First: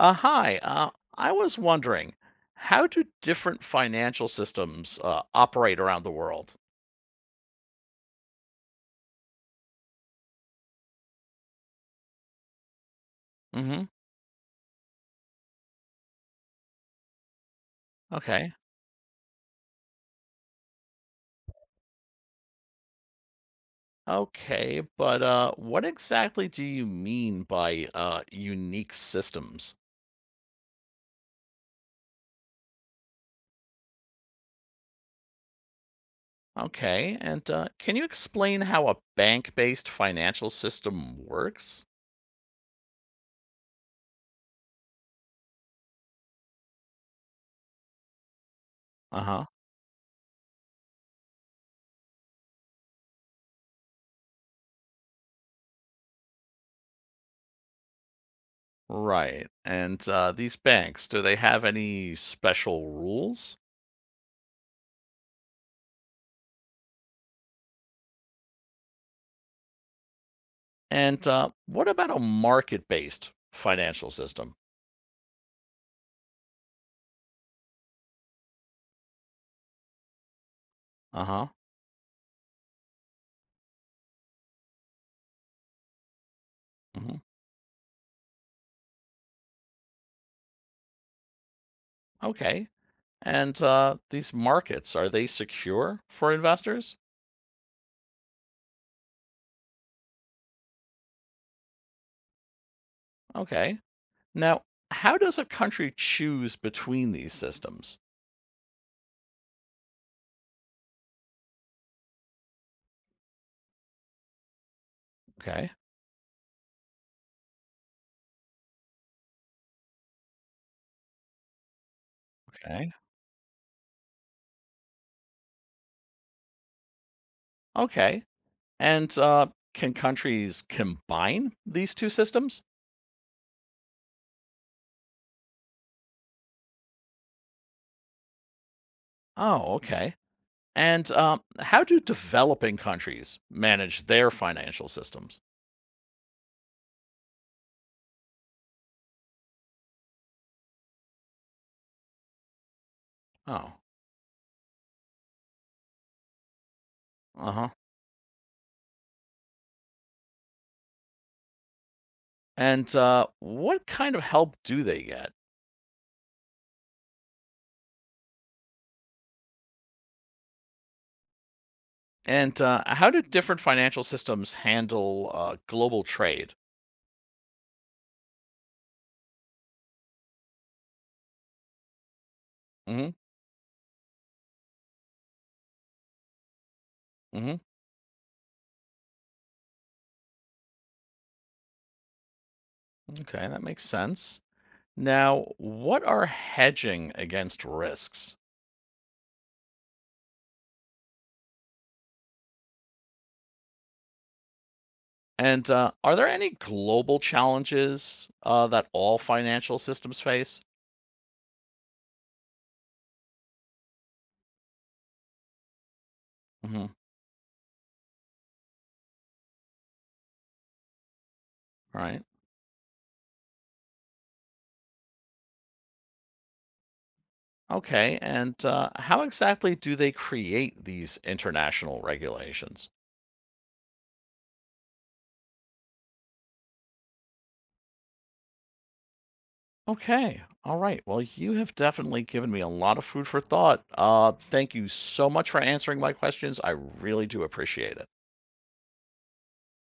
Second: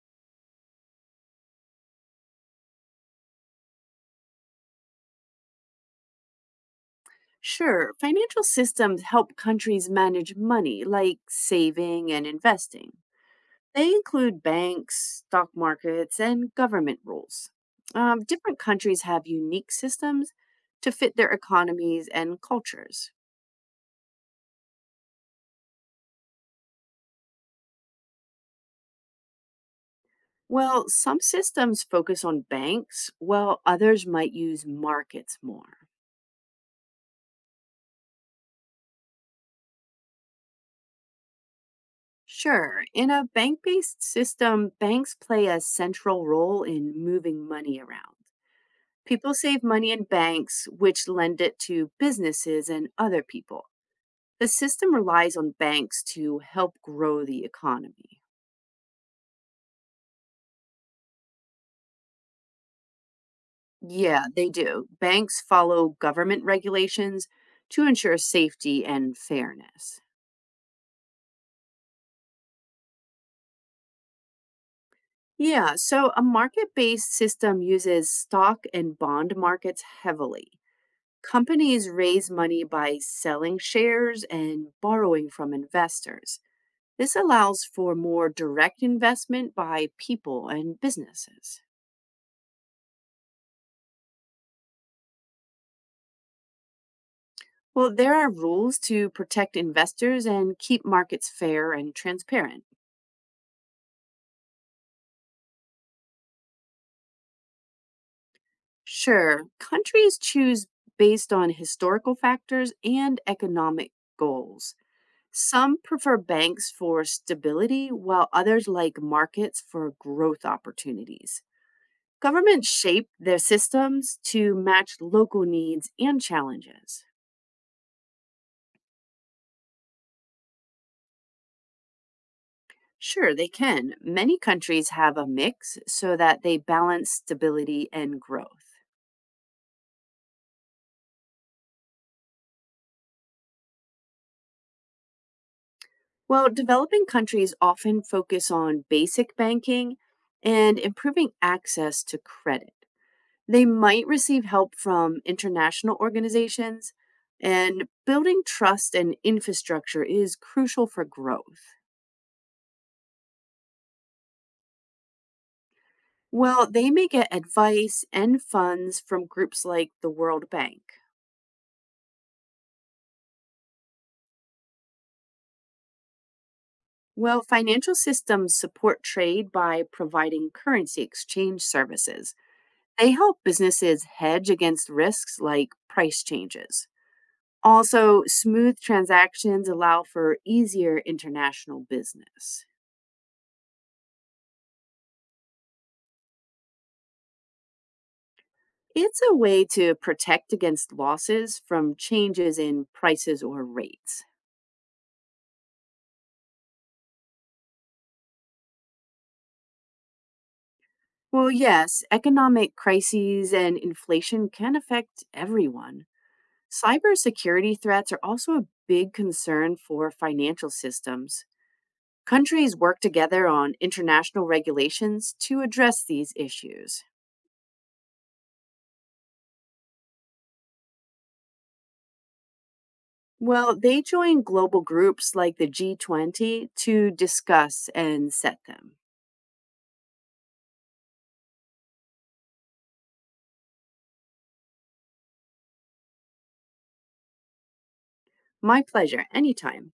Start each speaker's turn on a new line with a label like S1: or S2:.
S1: Hi. I was wondering, how do different financial systems operate around the world?
S2: Sure, financial systems help countries manage money, like saving and investing. They
S1: Hmm.
S2: include banks, stock markets, and government rules.
S1: Okay.
S2: Different countries have unique systems to fit their economies and cultures.
S1: Okay, but what exactly do you mean by unique systems?
S2: Well, some systems focus on banks, while others might use markets more.
S1: Okay, and can you explain how a bank-based financial system works?
S2: Sure, in a bank based system, banks play a central role in moving money around. People
S1: Uh-huh.
S2: save money in banks, which lend it to businesses and other people. The system relies on banks to help grow the economy.
S1: Right. And these banks, do they have any special rules?
S2: Yeah, they do. Banks follow government regulations to ensure safety and fairness.
S1: And what about a market-based financial system?
S2: Yeah, so a market based system uses stock and bond markets heavily.
S1: Uh-huh.
S2: Companies raise money by selling shares and borrowing from investors. This
S1: Mhm.
S2: allows for more direct investment by people and businesses.
S1: Okay. And these markets, are they secure for investors?
S2: Well, there are rules to protect investors and keep markets fair and transparent.
S1: Okay. Now, how does a country choose between these systems?
S2: Sure, countries choose based on historical factors and economic goals.
S1: Okay.
S2: Some prefer banks for stability, while others like markets for growth opportunities. Governments
S1: Okay.
S2: shape their systems to match local needs and challenges.
S1: Okay. And can countries combine these two systems?
S2: Sure, they can. Many countries have a mix so that they balance stability and growth.
S1: Oh, okay. And how do developing countries manage their financial systems?
S2: Well, developing countries often focus on basic banking and improving access to credit. They
S1: Oh,
S2: might receive help from international organizations,
S1: uh huh.
S2: and building trust and infrastructure is crucial for growth.
S1: And what kind of help do they get?
S2: Well, they may get advice and funds from groups like the World Bank.
S1: And how do different financial systems handle global trade?
S2: Well, financial systems support trade by providing currency exchange services. They
S1: Mhm.
S2: help businesses hedge against risks like price changes.
S1: Mhm.
S2: Also, smooth transactions allow for easier international business.
S1: Okay, that makes sense. Now, what are hedging against risks?
S2: It's a way to protect against losses from changes in prices or rates.
S1: And are there any global challenges that all financial systems face?
S2: Well, yes, economic crises and inflation can affect everyone.
S1: Hmm.
S2: Cybersecurity threats are also a big concern for financial systems.
S1: Right.
S2: Countries work together on international regulations to address these issues.
S1: Okay. And how exactly do they create these international regulations?
S2: Well, they join global groups like the G20 to discuss and set them.
S1: Okay. All right. Well, you have definitely given me a lot of food for thought. Thank you so much for answering my questions. I really do appreciate it.
S2: My pleasure, anytime.